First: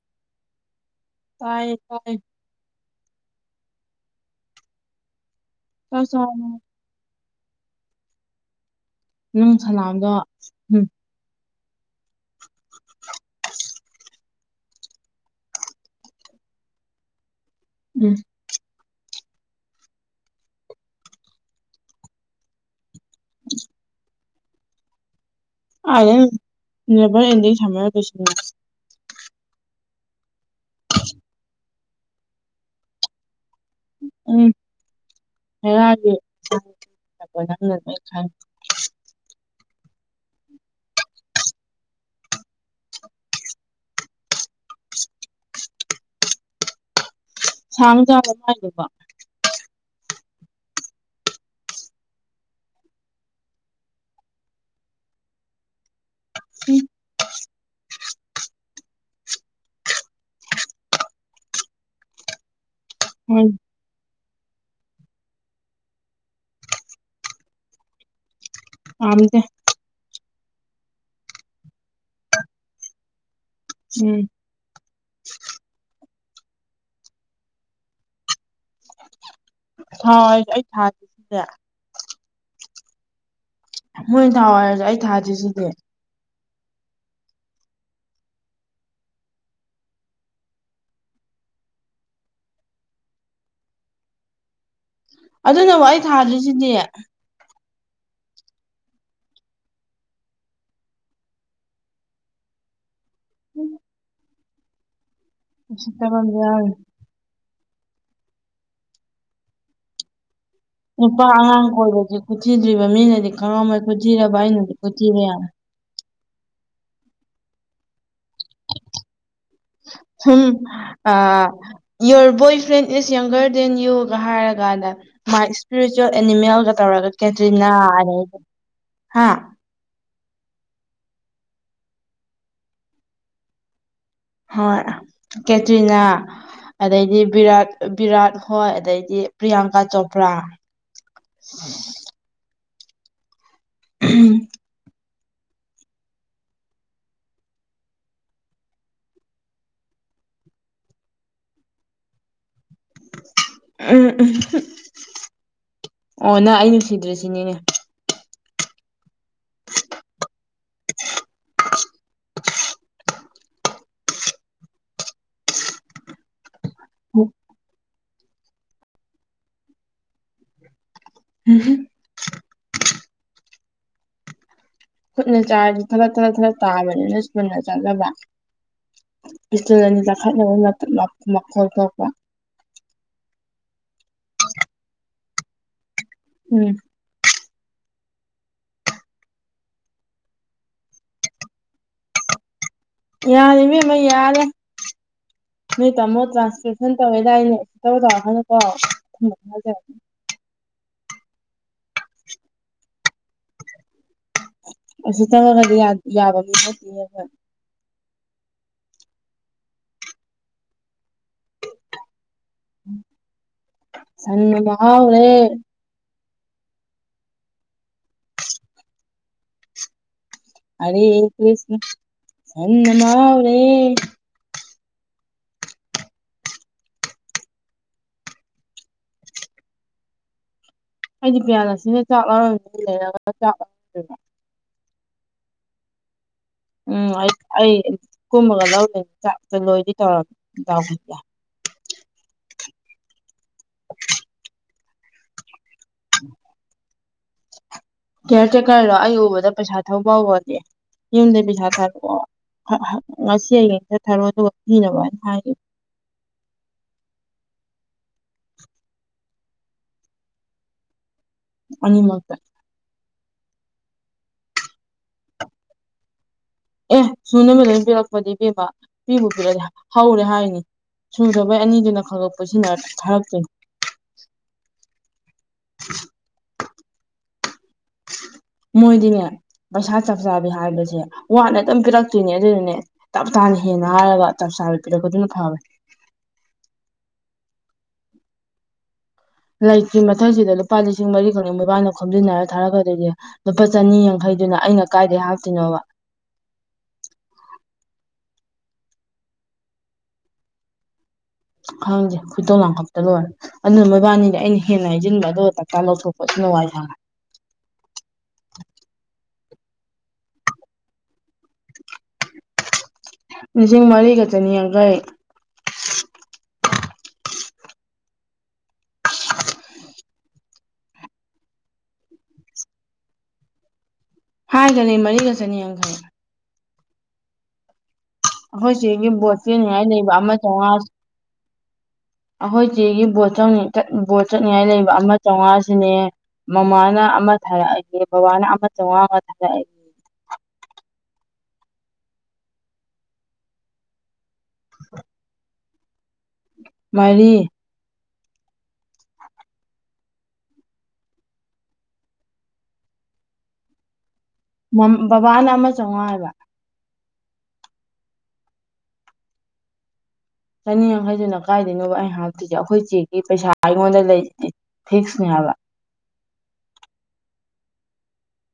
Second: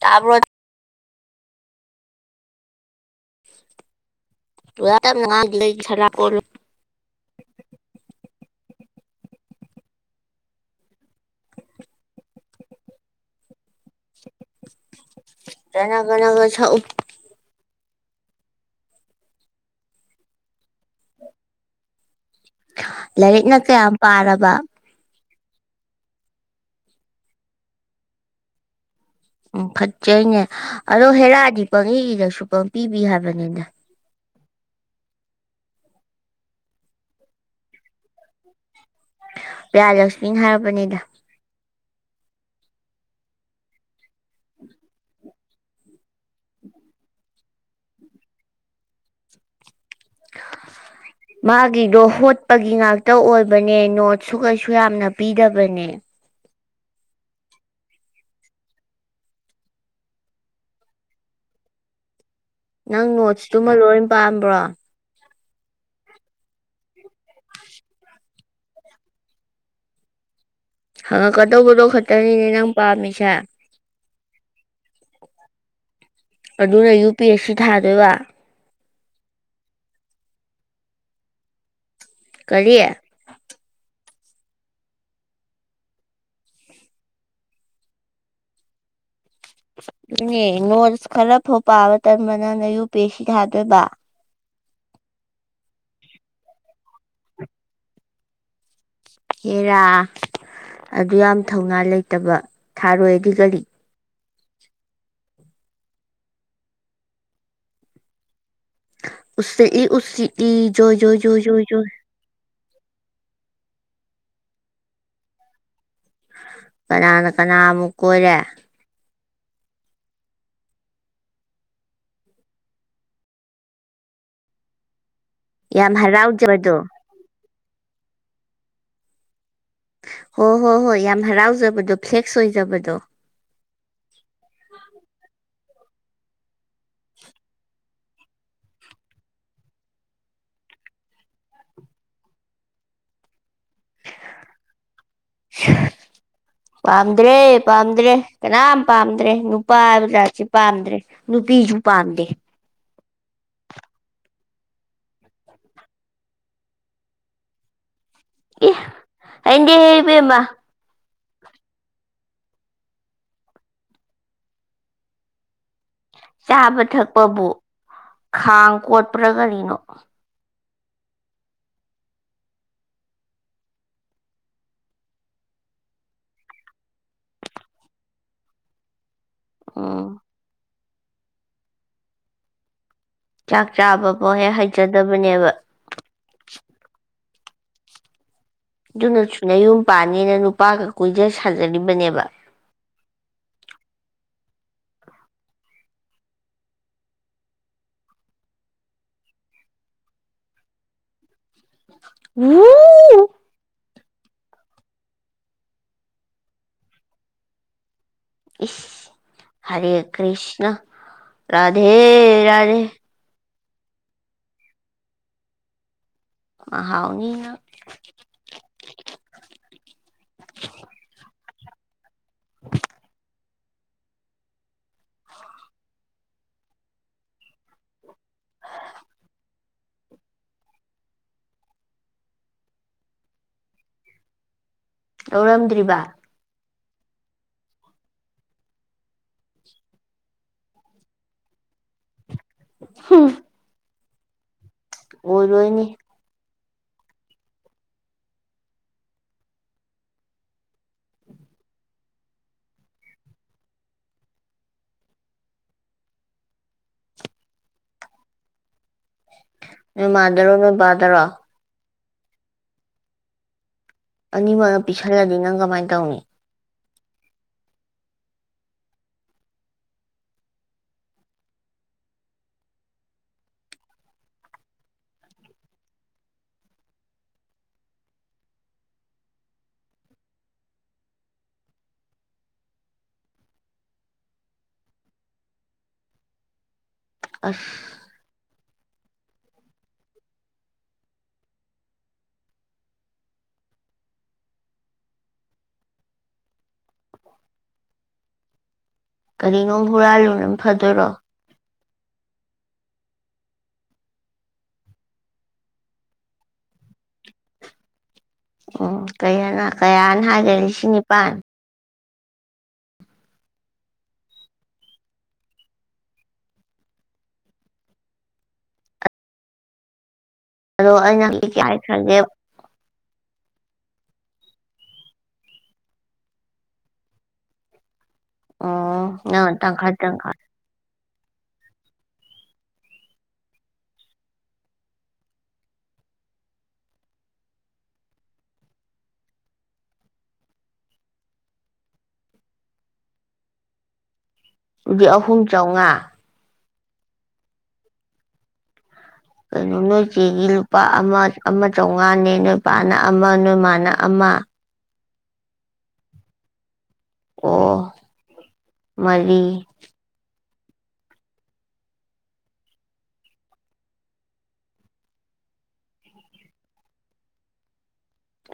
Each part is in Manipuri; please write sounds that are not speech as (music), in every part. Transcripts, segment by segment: ꯇꯥꯕ꯭ꯔꯣꯠ ꯇꯥꯏꯌꯦ ꯇꯥꯏꯌꯦ ꯋꯥ ꯌꯥꯝꯅ ꯉꯥꯡꯗꯤ ꯀꯩꯒꯤ ꯆꯥꯛ ꯁꯅꯥ ꯀꯣꯂꯨ ꯆꯥꯔꯕꯣ ꯅꯪ ꯁꯟꯅꯥꯎꯗꯣ ꯎꯝ ꯖꯟꯅ ꯒꯟꯅꯒ ꯁꯛꯎ ꯎꯝ ꯂꯥꯏꯔꯤꯛꯅ ꯀꯌꯥꯝ ꯄꯥꯔꯕ ꯀꯥꯢꯗꯩꯅꯣ ꯅꯦꯕꯔ ꯑꯦꯟꯗꯤꯡ ꯁꯝꯃꯔ (unintelligible) ꯎꯝ ꯐꯠꯖꯩꯅꯦ ꯑꯗꯣ ꯍꯦꯔꯥꯗꯤ ꯄꯪꯢ ꯢꯔꯁꯨ ꯄꯪꯄꯤ ꯄꯤ ꯍꯥꯏꯕꯅꯤꯗ ꯎꯝ ꯍꯦꯔꯥꯗꯤ (unintelligible) ꯄꯤꯌꯥ ꯂꯛꯁꯃꯤꯅ ꯍꯥꯏꯔꯛꯄꯅꯤꯗ (inaudible) ꯁꯥꯡꯖꯥꯠꯂ ꯃꯥꯏꯗꯨꯕꯣ (inaudible) ꯃꯥꯒꯤꯗꯣ ꯍꯣꯠꯄꯒꯤ ꯉꯥꯛꯇ ꯑꯣꯏꯕꯅꯦ ꯅꯣꯠꯁꯨ ꯀꯩꯁꯨ ꯌꯥꯝꯅ ꯄꯤꯗꯕꯅꯦ (unintelligible) ꯅꯪ ꯍꯣꯏ ꯅꯣꯠꯁꯇꯨꯃ ꯂꯣꯏ ꯄꯥꯝꯕ꯭ꯔꯣ (inaudible) ꯄꯥꯝꯗꯦ ꯍꯡꯉꯛꯀꯗꯧꯕꯗꯣ ꯈꯇꯅꯤꯅꯦ ꯅꯪ ꯄꯥꯝꯃꯤꯁꯦ ꯎꯝ ꯑꯗꯨꯅ ꯌꯨ ꯄꯤ ꯑꯦꯁ ꯁꯤ ꯊꯥꯗꯣꯏꯕ ꯊꯥꯎ ꯍꯥꯏꯔꯁꯨ ꯑꯩ (unintelligible) ꯀꯔꯤ ꯃꯣꯏꯅ ꯊꯥꯎ ꯍꯥꯏꯔꯁꯨ ꯑꯩ ꯊꯥꯗ꯭ꯔꯤꯁꯤꯗꯤ ꯑꯗꯨꯅꯦ ꯅꯣꯠꯁ ꯈꯔ ꯐꯥꯎ ꯄꯥꯕ ꯇꯟꯕ ꯅꯪꯅ ꯌꯨ ꯄꯤ ꯑꯦꯁ ꯁꯤ ꯊꯥꯗꯣꯏꯕ ꯑꯗꯨꯅꯕꯨ ꯑꯩ ꯊꯥꯗ꯭ꯔꯤꯁꯤꯗꯤ ꯍꯦꯔꯥ ꯑꯗꯨꯌꯥꯝ ꯊꯧꯅꯥ ꯂꯩꯇꯕ ꯊꯥꯔꯣꯏꯗꯤ ꯀꯔꯤ ꯎꯁꯤꯠꯇꯕꯝ ꯌꯥꯎꯔꯤ ꯎꯁꯤꯠꯂꯤ ꯎꯂꯤꯠꯂꯤ ꯅꯨꯄꯥ ꯑꯉꯥꯡ ꯀꯣꯏꯕꯗꯤ ꯈꯨꯊꯤꯗ꯭ꯔꯤꯕ ꯃꯤꯅꯗꯤ ꯈꯪꯉꯝꯃꯣꯢ ꯈꯨꯊꯤꯔꯕ ꯑꯩꯅꯗꯤ ꯈꯨꯊꯤꯔꯦ ꯌꯥꯔꯦ ꯀꯅꯥꯅ ꯀꯅꯥꯃꯨꯛ ꯀꯣꯏꯔꯦ ꯁꯨꯝ ꯑꯥ ꯌꯣꯔ ꯕꯣꯏ ꯐ꯭ꯔꯦꯟ ꯏꯁ ꯌꯪꯒꯔ ꯗꯦꯟ ꯌꯨꯒ ꯍꯥꯏꯔꯒꯥꯟꯗ ꯃꯥꯥꯏ ꯌꯥꯝ ꯁ꯭ꯄꯤꯔꯤꯆꯨꯋꯦꯜ ꯍꯔꯥꯎꯖꯕꯗꯣ ꯑꯦꯅꯤꯃꯦꯜꯒ ꯇꯧꯔꯒ ꯀꯦꯇ꯭ꯔꯤꯅꯥ (unintelligible) ꯍꯥ ꯍꯣ ꯍꯣ ꯍꯣꯏ ꯌꯥꯝ ꯍꯔꯥꯎꯖꯕꯗꯣ ꯐ꯭ꯂꯦꯛꯁ ꯑꯣꯏꯖꯕꯗꯣ ꯍꯣꯏ ꯀꯦꯇꯔꯤꯅꯥ ꯑꯗꯩꯗꯤ ꯕꯤꯔꯥꯠ ꯕꯤꯔꯥꯠ ꯍꯣꯏ ꯑꯗꯩꯗꯤ ꯄ꯭ꯔꯤꯌꯥꯡꯀꯥ ꯆꯣꯄ꯭ꯔꯥ ꯎ ꯎꯝ ꯄꯥꯝꯗ꯭ꯔꯦ ꯄꯥꯝꯗ꯭ꯔꯦ ꯀꯅꯥꯝ ꯄꯥꯝꯗ꯭ꯔꯦ ꯅꯨꯄꯥ ꯍꯥꯏꯕꯖꯥꯠꯁꯤ ꯄꯥꯝꯗ꯭ꯔꯦ ꯅꯨꯄꯤꯁꯨ ꯄꯥꯝꯗꯦ ꯎꯝꯝ ꯎꯝ ꯎ ꯑꯣ ꯅꯪ ꯑꯩ ꯅꯨꯡꯁꯤꯗ꯭ꯔꯦꯁꯤꯅꯤꯅꯦ ꯑꯦ ꯍꯩꯅꯗꯦꯍꯦ ꯏꯕꯦꯝꯃ (unintelligible) ꯆꯥꯕ ꯊꯛꯄꯕꯨ ꯈꯥꯡ ꯀꯣꯠꯄ꯭ꯔꯥ ꯀꯔꯤꯅꯣ ꯎꯝ ꯍꯨꯝ ꯈꯨꯠꯅ ꯆꯥꯔꯗꯤ ꯊꯔꯛ ꯊꯔꯠ ꯊꯔꯛ ꯇꯥꯕꯅꯤꯅ ꯁꯄꯨꯟꯅ ꯆꯥꯖꯕ ꯁꯇꯨꯟ ꯑꯅꯤ ꯎꯝ ꯇꯈꯥꯏꯅꯕ ꯃꯥꯈꯣꯜ ꯊꯣꯛꯄ ꯆꯥꯛ ꯆꯥꯕꯐꯥꯎ ꯍꯦꯛ ꯍꯩꯖꯗꯕꯅꯦꯕ ꯎꯝ ꯑꯗꯨꯅꯁꯨꯨꯅ ꯌꯨꯝ ꯄꯥꯅꯤꯅ ꯅꯨꯄꯥꯒ ꯀꯣꯏꯖ ꯁꯥꯖꯔꯤꯕꯅꯦꯕ ꯌꯥꯔꯦ ꯏꯕꯦꯝꯃ ꯌꯥꯔꯦ ꯅꯣꯏ ꯇꯥꯃꯣ ꯇ꯭ꯔꯥꯟꯁꯀꯦꯞꯁꯟ ꯇꯧꯔꯦ ꯂꯏꯅꯦ ꯇꯧꯔ ꯍꯥꯏꯅꯀꯣꯖ ꯍꯨ ꯎꯁꯤꯠꯇꯕ ꯒꯥꯇꯤ ꯌꯥ ꯌꯥꯕ ꯃꯤ ꯅꯠꯇꯦ ꯑꯈꯣꯏ ꯏꯁ ꯍꯔꯦ ꯀ꯭ꯔꯤꯁꯅ ꯔꯙꯦ ꯔꯙꯦ ꯁꯟꯅ ꯃꯍꯥꯎꯔꯦ ꯃꯍꯥꯎꯅꯤꯅꯪ ꯑꯔꯦ ꯀ꯭ꯔꯤꯁꯅ ꯁꯟꯅ ꯃꯍꯥꯎ ꯔꯦ ꯍꯥ ꯑꯩꯗꯤ ꯄꯤꯌꯥꯂꯛꯁꯃꯤꯅ ꯆꯥꯛ ꯂꯧꯔꯝꯅꯤꯅ ꯂꯩꯔꯒ ꯆꯥꯛ ꯂꯧ ꯂꯧꯔꯝꯗ꯭ꯔꯤꯕ ꯎꯝ ꯑꯩ ꯑꯩ ꯀꯨꯝꯃꯒ ꯂꯧꯗꯣꯏ ꯆꯥꯛꯇ ꯂꯣꯏꯗꯤ ꯇꯧꯔꯝꯃꯤ ꯗꯥꯎ ꯗꯥ ꯍꯥ ꯑꯣꯏꯔꯣꯏꯅꯦ ꯇꯥ ꯀꯤꯌꯔ ꯇꯦꯀꯔꯗꯣ ꯑꯩ ꯎꯕꯗ ꯄꯩꯁꯥ ꯊꯧꯕ ꯐꯕꯅꯦ ꯌꯨꯝꯗ ꯄꯩꯁꯥ ꯊꯥꯔꯛꯑꯣ ꯉꯁꯤ ꯍꯌꯦꯡꯗ ꯊꯔꯛꯑꯣ ꯑꯗꯨꯒ ꯄꯤꯅꯕ ꯍꯥꯏꯅ ꯍꯥꯏꯈꯤꯝꯅꯤ ꯅꯣꯏ ꯃꯥꯗꯔꯣ ꯅꯣꯏ ꯕꯥꯗꯔꯣ ꯑꯅꯤꯃꯛꯇ ꯑꯅꯤꯃꯛꯅ ꯄꯤꯁꯜꯂꯗꯤ ꯅꯪ ꯀꯃꯥꯏꯅ ꯇꯧꯅꯤ ꯑꯦ ꯁꯨ ꯅꯕ ꯂꯣꯏꯅ ꯄꯤꯔꯛꯄꯗꯤ ꯏꯕꯦꯝꯃ ꯄꯤꯕꯨ ꯄꯤꯔꯛꯄꯗꯤ ꯍꯧꯔꯦ ꯍꯥꯏꯅꯤ ꯁꯨꯔꯕꯩ ꯑꯅꯤꯗꯨꯅ ꯈꯛ ꯈꯜ ꯄꯨꯟꯁꯤꯟꯅꯔ ꯊꯥꯔꯛꯇꯣꯏ ꯃꯣꯏꯗꯤꯅꯦ ꯄꯩꯁꯥ ꯆꯞ ꯆꯥꯕꯤ ꯍꯥꯏꯕꯁꯦ ꯋꯥꯠꯅ ꯑꯗꯨꯝ ꯄꯤꯔꯛꯇꯣꯏꯅꯦ ꯑꯗꯨꯗꯨꯅꯦ ꯇꯞ ꯇꯥꯅ ꯍꯦꯟꯅ ꯍꯥꯏꯔꯕ ꯆꯞ ꯆꯥꯕꯤ ꯄꯤꯔꯛꯄꯗꯨꯅ ꯐꯕꯅꯦ ꯑꯁ ꯂꯩꯇ꯭ꯔꯤ ꯃꯊꯛꯁꯤꯗ ꯂꯨꯄꯥ ꯂꯤꯁꯤꯡ ꯃꯔꯤꯈꯛꯅꯦ ꯃꯣꯏꯕꯥꯅꯤꯅꯕ ꯈꯣꯝꯖꯤꯟꯅꯔꯒ ꯊꯥꯔꯛꯀꯗꯣꯏꯗꯤ ꯂꯨꯄꯥ ꯆꯅꯤ ꯌꯥꯡꯈꯩꯗꯨꯅ ꯑꯩꯅ ꯀꯥꯏꯗꯒꯤ ꯍꯥꯞꯇꯣꯏꯅꯣꯕ ꯀꯔꯤꯅꯣꯝ ꯍꯨꯔꯥꯜꯂꯨ ꯅ ꯐꯗꯣꯏꯔꯣ ꯈꯪꯗꯦ ꯈꯣꯏꯗꯣ ꯂꯥꯡꯈꯞꯄꯗ ꯂꯣꯏꯔꯦ ꯑꯗꯨꯅ ꯃꯣꯏꯕꯥꯅꯤꯗ ꯑꯩꯅ ꯍꯦꯟꯅ ꯍꯥꯏꯖꯤꯟꯕ ꯑꯗꯨꯒ ꯇꯞꯇꯥꯏ ꯂꯧꯊꯣꯛꯄ ꯑꯗꯨ ꯅ ꯋꯥꯏ ꯁꯪꯉꯦ ꯎꯝ ꯀꯔꯤ ꯍꯥꯏꯅ ꯀꯌꯥꯅ ꯍꯥꯏꯒꯦ ꯂꯤꯁꯤꯡ ꯅꯤꯄꯥꯟ ꯂꯤꯁꯤꯡꯃꯥꯔꯤ ꯒ ꯆꯅꯤ ꯌꯥꯡꯈꯩ ꯑꯗꯣ ꯑꯩꯅ (unintelligible) ꯈ꯭ꯔꯒꯦ ꯍꯥꯏꯒꯅꯤ ꯃꯔꯤꯒ ꯆꯅꯤ ꯌꯥꯡꯈꯩ ꯑꯩꯈꯣꯏ ꯁꯤꯒꯤ ꯎꯝ ꯕꯣꯠ ꯅꯪ ꯆꯦꯅꯤꯡꯉꯥꯏ ꯇꯪꯈꯥꯏ ꯂꯩꯕ ꯑꯃ ꯇꯪꯈꯥꯏ ꯆꯥꯝꯉꯥ ꯑꯩꯈꯣꯏꯁꯤꯒꯤ ꯕꯣꯠ ꯕꯣꯠ ꯆꯠꯅꯤꯡꯉꯥꯏ ꯂꯩꯕ ꯑꯃ ꯆꯥꯝꯃꯉꯥꯁꯤꯅꯦ ꯃꯃꯥꯅ ꯑꯃ ꯊꯥꯔꯛꯑꯒꯦ ꯕꯕꯥꯅ ꯑꯃ ꯆꯥꯃꯉꯥ ꯑꯃ ꯊꯥꯔꯛꯑꯒꯦ ꯑꯗꯨꯗꯤ ꯑꯍꯨꯝ ꯆꯥꯝꯃꯉꯥ ꯃꯔꯤ ꯀꯩꯅꯣ ꯅꯣꯏ ꯆꯦꯒꯤ ꯂꯨꯄꯥ ꯑꯃ ꯑꯃ ꯆꯥꯝꯃꯉꯥꯅꯦ ꯅꯣꯏꯄꯥꯅ ꯑꯃ ꯅꯣꯏꯃꯅ ꯑꯃ ꯕꯕꯥꯅ ꯑꯃ ꯆꯥꯝꯃꯉꯥ ꯍꯥꯏꯕ ꯑꯣ ꯃꯔꯤ ꯆꯅꯤ ꯌꯥꯡꯈꯩꯗꯨꯅ ꯀꯥꯏꯗꯣꯏꯅꯣꯕ ꯑꯩ ꯍꯥꯞꯇꯣꯏꯁꯦ ꯑꯩꯈꯣꯏ ꯆꯦꯒꯤ ꯄꯩꯁꯥ ꯑꯩꯉꯣꯟꯗ ꯂꯩꯔꯤ ꯐꯤꯁꯅꯦ ꯍꯥꯏꯕ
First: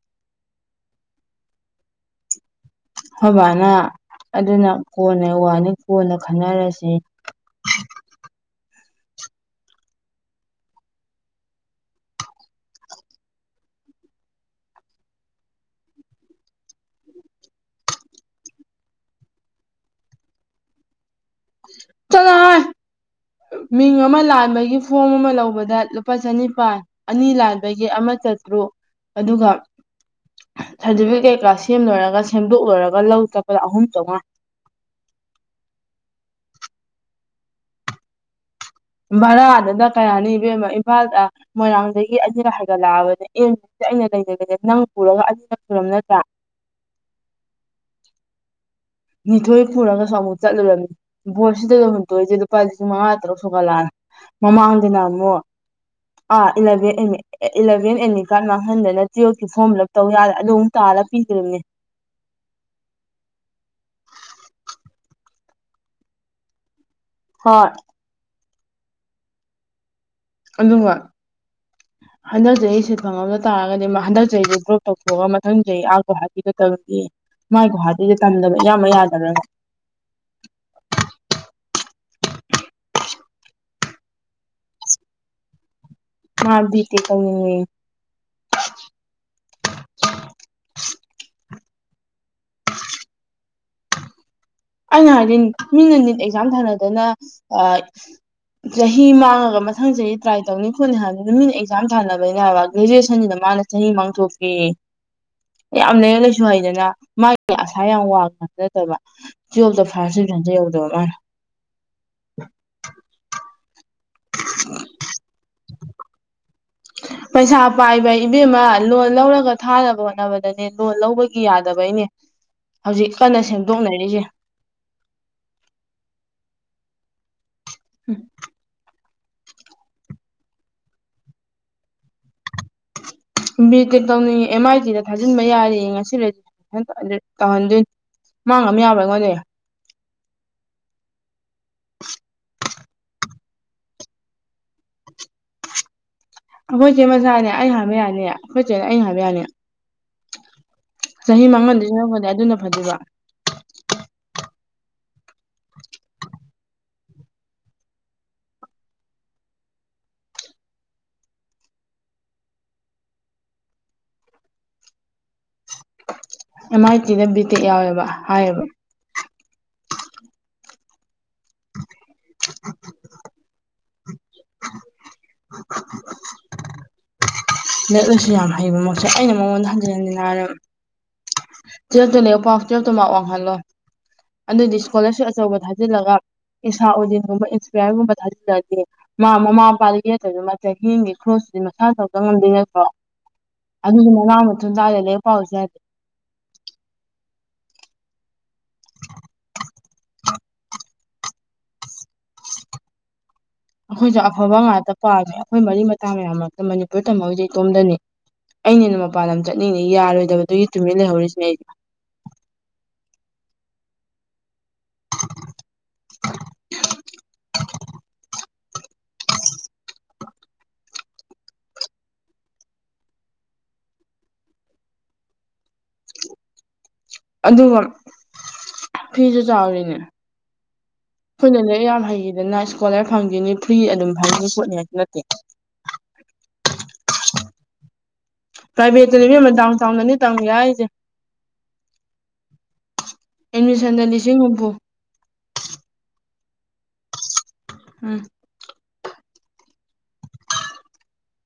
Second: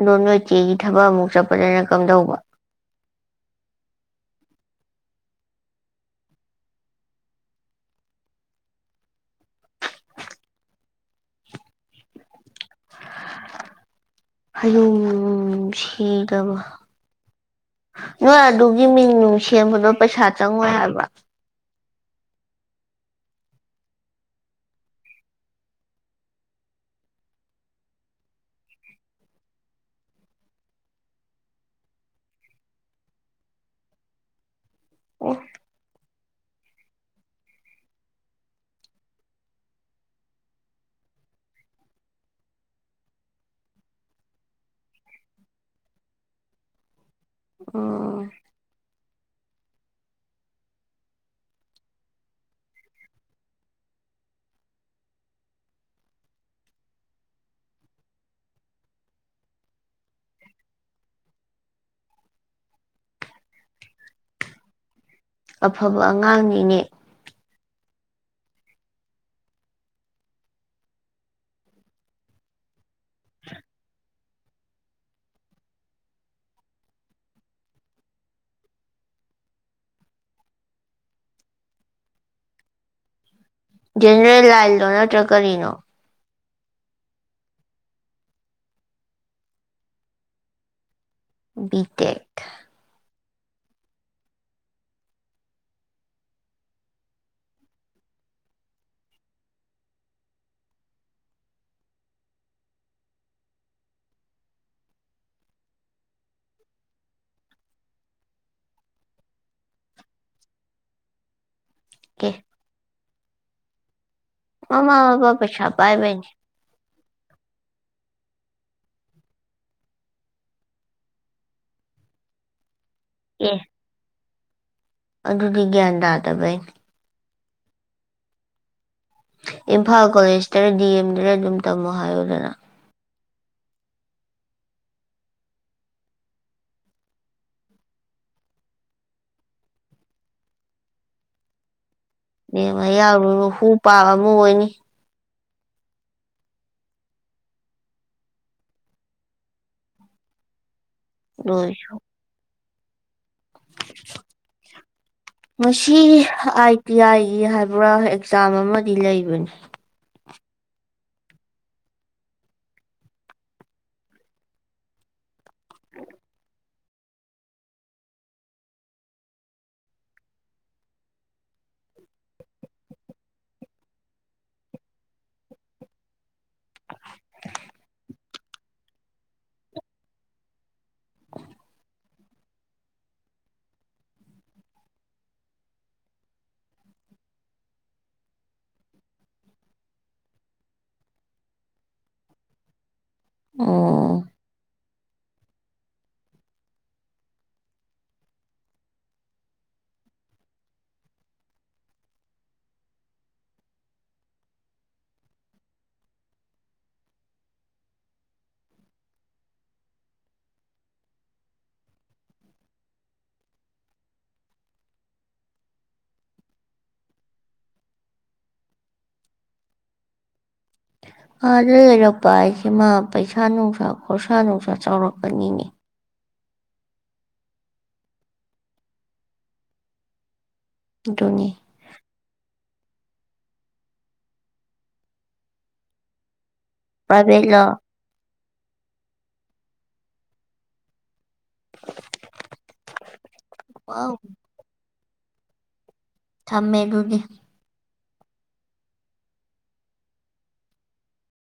ꯂꯣꯟ ꯃꯆꯦꯒꯤ ꯊꯕꯛ ꯑꯃꯨꯛ ꯆꯠꯄꯗꯅ ꯀꯝꯗꯧꯕ ꯑꯩꯈꯣꯏꯕꯥꯅ ꯑꯗꯨꯅ ꯀꯣꯟꯅ ꯋꯥꯅꯤ ꯀꯣꯟꯅ ꯈꯟꯅꯔꯁꯤ ꯍꯌꯨꯝ ꯁꯤꯗꯕ ꯅꯣꯏ ꯑꯗꯨꯒꯤ ꯃꯤꯡ ꯅꯨꯡ ꯁꯦꯝꯕꯗꯣ ꯄꯩꯁꯥ ꯆꯪꯉꯣꯏ ꯍꯥꯏꯕ ꯆꯉꯣ ꯍꯦ ꯃꯤꯡ ꯑꯃ ꯂꯥꯟꯕꯒꯤ ꯐꯣꯝ ꯑꯃ ꯂꯧꯕꯗ ꯂꯨꯄꯥ ꯆꯅꯤꯄꯥꯥꯟ ꯑꯅꯤ ꯂꯥꯟꯕꯒꯤ ꯑꯃ ꯆꯠꯇ꯭ꯔꯨ ꯑꯗꯨꯒ ꯁꯥꯔꯇꯤꯐꯤꯀꯦꯠ ꯀꯥ ꯁꯦꯝꯂꯣꯏꯔꯒ ꯁꯦꯝꯗꯣꯛꯂꯣꯏꯔꯒ ꯂꯧ ꯆꯠꯄ ꯑꯍꯨꯝ ꯆꯥꯝꯃꯉꯥ ꯑꯣ ꯚꯔꯥꯗꯨꯗ ꯀꯌꯥꯅꯤ ꯏꯕꯦꯝꯃꯣ ꯏꯝꯐꯥꯜꯗ ꯃꯣꯏꯔꯥꯡꯗꯒꯤ ꯑꯅꯤꯒ ꯍꯥꯏꯒꯠꯂꯛꯑꯕꯅꯤ ꯑꯦ ꯍꯧꯖꯤꯁ ꯑꯩꯅ ꯂꯩꯖꯒꯦꯅꯦ ꯅꯪ ꯄꯨꯔꯒ ꯑꯅꯤꯔꯛ ꯁꯨꯔꯝ ꯅꯠꯇ꯭ꯔꯥ ꯑꯣ ꯅꯤꯊꯣꯏ ꯄꯨꯨꯔꯒꯁꯨ ꯑꯃꯨꯛ ꯆꯠꯂꯨꯔꯝꯃꯤ ꯕꯣꯠꯁꯤꯗ ꯂ ꯍꯨꯟꯇꯣꯏꯁꯦ ꯂꯨꯄꯥ ꯂꯤꯁꯤꯡ ꯃꯉꯥ ꯇꯔꯨꯛ ꯁꯨꯒꯠꯂꯛꯑꯅꯤ ꯃꯃꯥꯡꯗꯅ ꯑꯃꯨꯛ ꯑꯥ eleven M A A eleven ATM card ꯃꯥꯡꯍꯟꯗꯅ ꯇꯨꯌꯦꯜꯐꯀꯤ ꯐꯣꯔꯝ ꯐꯤ ꯂꯞ ꯇꯧ ꯌꯥꯗ ꯑꯗꯨ ꯑꯃꯨꯛ ꯇꯥꯂ ꯄꯤꯗꯣꯢꯅꯤ ꯑꯐꯕ ꯑꯉꯥꯡꯅꯤꯅꯦ ꯍꯣꯏ ꯑꯗꯨꯒ ꯍꯟꯗꯛ ꯆꯍꯤ ꯁꯤꯠ ꯐꯪꯍꯧꯗ ꯇꯔꯒꯗꯤ ꯍꯟꯗꯛ ꯆꯍꯤꯁꯦ ꯗ꯭ꯔꯣꯞ ꯇꯧꯊꯣꯛꯑꯒ ꯃꯊꯪ ꯆꯍꯤ ꯑ ꯒꯨꯋꯥꯇꯤꯗ ꯇꯧꯔꯨꯒꯦꯌꯦ ꯃꯥꯢ ꯒꯨꯍꯥꯇꯤꯁꯤ ꯇꯝꯗꯕ ꯏꯌꯥꯃꯛ ꯌꯥꯗꯕ꯭ꯔ ꯖꯦꯅꯦꯔꯦꯜ ꯂꯥꯏꯜꯂꯣ ꯅꯠꯇ꯭ꯔꯥꯒ ꯀꯔꯤꯅꯣ ꯃꯥ ꯕꯤ ꯇꯦꯛ ꯇꯧꯅꯤꯡꯉꯦꯌꯦ ꯕꯤꯇꯦꯛ (inaudible) ꯑꯩꯅ ꯍꯥꯏꯗꯤ ꯃꯤꯅ ꯅꯤꯠ ꯑꯦꯛꯖꯥꯝ ꯊꯥꯅꯗꯅ ꯑꯥ ꯆꯍꯤ ꯃꯥꯡꯉꯒ ꯃꯊꯪ ꯆꯍꯤ ꯇ꯭ꯔꯥꯏ ꯇꯧꯅꯤ ꯈꯣꯠꯅꯤ ꯍꯥꯏꯕ ꯃꯤꯅ ꯑꯦꯛꯖꯥꯝ ꯊꯥꯅꯕꯅꯤꯅꯕ ꯒ꯭ꯔꯦꯖꯨꯋꯦꯁꯟꯁꯤꯅ ꯃꯥꯅ ꯆꯍꯤ ꯃꯥꯡꯊꯣꯛꯀꯦꯌꯦ ꯌꯥꯝ ꯂꯩꯔꯤꯛ ꯂꯩꯥꯁꯨ ꯍꯩꯗꯅ ꯃꯥꯒꯤ ꯑꯁꯥ ꯌꯥꯝ ꯋꯥꯡꯕꯁꯨ ꯅꯠꯇꯕ ꯇꯨꯌꯦꯂ꯭ꯐꯇꯥ ꯐꯔꯁ ꯗꯤꯕꯤꯖꯟꯁꯨ ꯌꯧꯗꯕ ꯃꯥꯅ ꯑꯦ ꯃꯃ ꯃꯄꯥ ꯄꯩꯁ ꯄꯥꯏꯕꯩꯅꯤ ꯄꯩꯁꯥ ꯄꯥꯏꯕ ꯏꯕꯦꯝꯃ ꯂꯣꯟ ꯂꯧꯔꯒ ꯊꯥꯅꯕ ꯍꯣꯠꯅꯕꯗꯅꯦ ꯂꯣꯟ ꯂꯧꯕꯒꯤ ꯌꯥꯗꯕꯩꯅꯤ ꯍꯧꯖꯤꯛ ꯀꯟꯅ ꯑꯦ ꯁꯦꯝꯗꯣꯛꯅꯔꯤꯁꯦ ꯑꯗꯨꯗꯤ ꯒ꯭ꯌꯥꯟ ꯇꯥꯗꯕꯩ ꯎꯝ ꯏꯝꯐꯥꯜ ꯀꯣꯂꯦꯖꯇꯔ ꯗꯤ ꯑꯦꯝꯗꯔ ꯑꯗꯨꯝ ꯇꯝꯃꯣ ꯍꯥꯏꯌꯨꯗꯅ ꯕꯤꯇꯦꯛ ꯇꯧꯅꯤꯡꯉꯤ ꯑꯦꯝ ꯑꯥꯏ ꯇꯤꯗ ꯊꯥꯖꯤꯟꯕ ꯌꯥꯔꯦꯌꯦ ꯉꯁꯤ ꯔꯦꯖꯤꯁꯇ꯭ꯔꯦꯁꯟ ꯇꯧꯍꯟꯗꯣꯏꯅꯤ ꯃꯥ ꯉꯝ ꯌꯥꯕ꯭ꯔꯥ ꯑꯩꯉꯣꯟꯗꯒꯤ ꯕꯦꯝꯃ ꯌꯥꯎꯔꯨꯅꯨ ꯍꯨ ꯄꯥꯕ ꯑꯃꯨꯛ ꯑꯣꯏꯅꯤ ꯑꯈꯣꯏꯆꯦ ꯃꯆꯥꯅꯦ ꯑꯩꯅ ꯍꯥꯏꯕ ꯌꯥꯅꯤ ꯑꯩꯈꯣꯏꯆꯦꯅꯦ ꯑꯩ ꯍꯥꯏꯕ ꯌꯥꯅꯤ ꯆꯍꯤ ꯂꯣꯏꯁꯨ ꯃꯥꯡꯍꯟꯗꯣꯢ ꯁꯔꯨꯛꯄꯨꯗꯤ ꯑꯗꯨꯅ ꯐꯗꯣꯢꯕ ꯉꯁꯤ ꯑꯥꯏ ꯇꯤ ꯑꯥꯏꯒꯤ ꯍꯥꯏꯕ꯭ꯔꯥ ꯑꯦꯛꯖꯥꯝ ꯑꯃꯗꯤ ꯂꯩꯕꯅꯤ ꯑꯦꯝ ꯑꯥꯏ ꯇꯤꯗ ꯕꯤꯇꯦꯛ ꯌꯥꯎꯋꯦꯕ ꯍꯥꯏꯌꯦꯕ (inaudible) (inaudible) (inaudible) ꯂꯩꯛ ꯂꯥꯢꯁꯨ ꯌꯥꯝ ꯍꯩꯕ ꯃꯛꯁꯨ ꯑꯩꯅ ꯃꯉꯣꯟꯗ ꯍꯟꯖꯤꯟ ꯍꯟꯖꯤꯟ ꯍꯥꯏꯔꯝꯅꯤ ꯇꯨꯋꯜꯞꯇ ꯂꯥꯢꯔꯤꯛ ꯄꯥꯎ ꯇꯨꯋꯜꯐꯇꯨ ꯃꯥꯛ ꯋꯥꯡꯍꯜꯂꯣ ꯑꯗꯨꯗꯤ ꯏꯁꯀꯣꯂꯔꯁꯤꯞ ꯑꯆꯧꯕ ꯊꯥꯖꯤꯜꯂꯒ ꯏꯁꯥ ꯎꯗꯤꯟꯒꯨꯝꯕ ꯏꯟꯁꯄꯤꯌꯔꯒꯨꯝꯕ ꯊꯥꯖꯤꯜꯂꯑꯗꯤ ꯃꯥ ꯃꯃꯥ ꯃꯄꯥꯗ ꯌꯦꯠꯇꯕꯤꯗ ꯃꯥ ꯆꯍꯤ ꯑꯃꯒꯤ ꯈ꯭ꯔꯣꯁꯇꯨꯗꯤ ꯃꯁꯥ ꯇꯧꯖ ꯉꯝꯗꯣꯏ ꯅꯠꯇ꯭ꯔꯣ ꯑꯣ ꯑꯗꯨꯗꯤ ꯃꯅꯥ ꯃꯊꯨꯝ ꯇꯥꯗꯦ ꯂꯥꯢꯔꯤꯛ ꯄꯥꯎꯑꯣꯁꯨ ꯌꯥꯗꯦ (inaudible) (inaudible) ꯑꯩꯈꯣꯏꯁꯨ ꯑꯐꯕ ꯉꯥꯛꯇ ꯄꯥꯝꯃꯤ ꯑꯩꯈꯣꯏ ꯃꯔꯤ ꯃꯇꯥ ꯃꯌꯥꯝ ꯃꯔꯛꯇ ꯃꯅꯤꯄꯨꯔ ꯇꯝꯍꯧꯔꯤꯁꯤ ꯏꯇꯣꯝꯗꯅꯤ ꯑꯩꯅ ꯍꯦꯅ ꯃꯄꯥꯟ ꯂꯝ ꯆꯠꯅꯤꯡꯉꯦ ꯌꯥꯔꯣꯏꯗꯕꯗꯨꯒꯤ ꯇꯨꯃꯤꯟ ꯂꯩꯍꯧꯔꯤꯁꯤꯅꯦ ꯑꯩ (inaudible) (inaudible) ꯑꯥꯗ ꯂꯩꯔꯛꯄ ꯍꯥꯏꯁꯦ ꯃꯥ ꯄꯩꯁꯥ ꯅꯨꯡꯁꯥ ꯈꯣꯔꯁꯥ ꯅꯨꯡꯁꯥ ꯆꯥꯎꯔꯛꯀꯅꯤꯅꯦ ꯑꯗꯨꯒ ꯐꯤꯁꯨ ꯆꯥꯎꯔꯤꯅꯤ ꯑꯗꯨꯅꯤ ꯑꯩꯈꯣꯏꯅ ꯂ ꯌꯥꯝ ꯍꯩꯈꯤꯗꯅ ꯏꯁꯀꯣꯂꯔ ꯐꯪꯈꯤꯅꯤ ꯐ꯭ꯔꯤ ꯑꯗꯨꯝ ꯐꯪꯅꯤ ꯈꯣꯠꯅꯤ ꯍꯥꯏꯁꯨ ꯅꯠꯇꯦ ꯄꯔꯥꯏꯕ‌ꯦꯠꯂꯣ ꯄ꯭ꯔꯥꯏꯚꯦꯠꯇꯅꯤ ꯏꯕ‌ꯦꯝꯃ ꯗꯥꯎꯟ ꯆꯥꯎꯟꯗꯅꯤ ꯇꯝꯒꯦ ꯍꯥꯏꯁꯦ (inaudible) ꯑ ꯑꯦꯠꯃꯤꯁꯟꯗ ꯂꯤꯁꯤꯡ ꯍꯨꯝꯐꯨ ꯊꯃꯦꯑꯗꯨꯗꯤ ꯎꯝ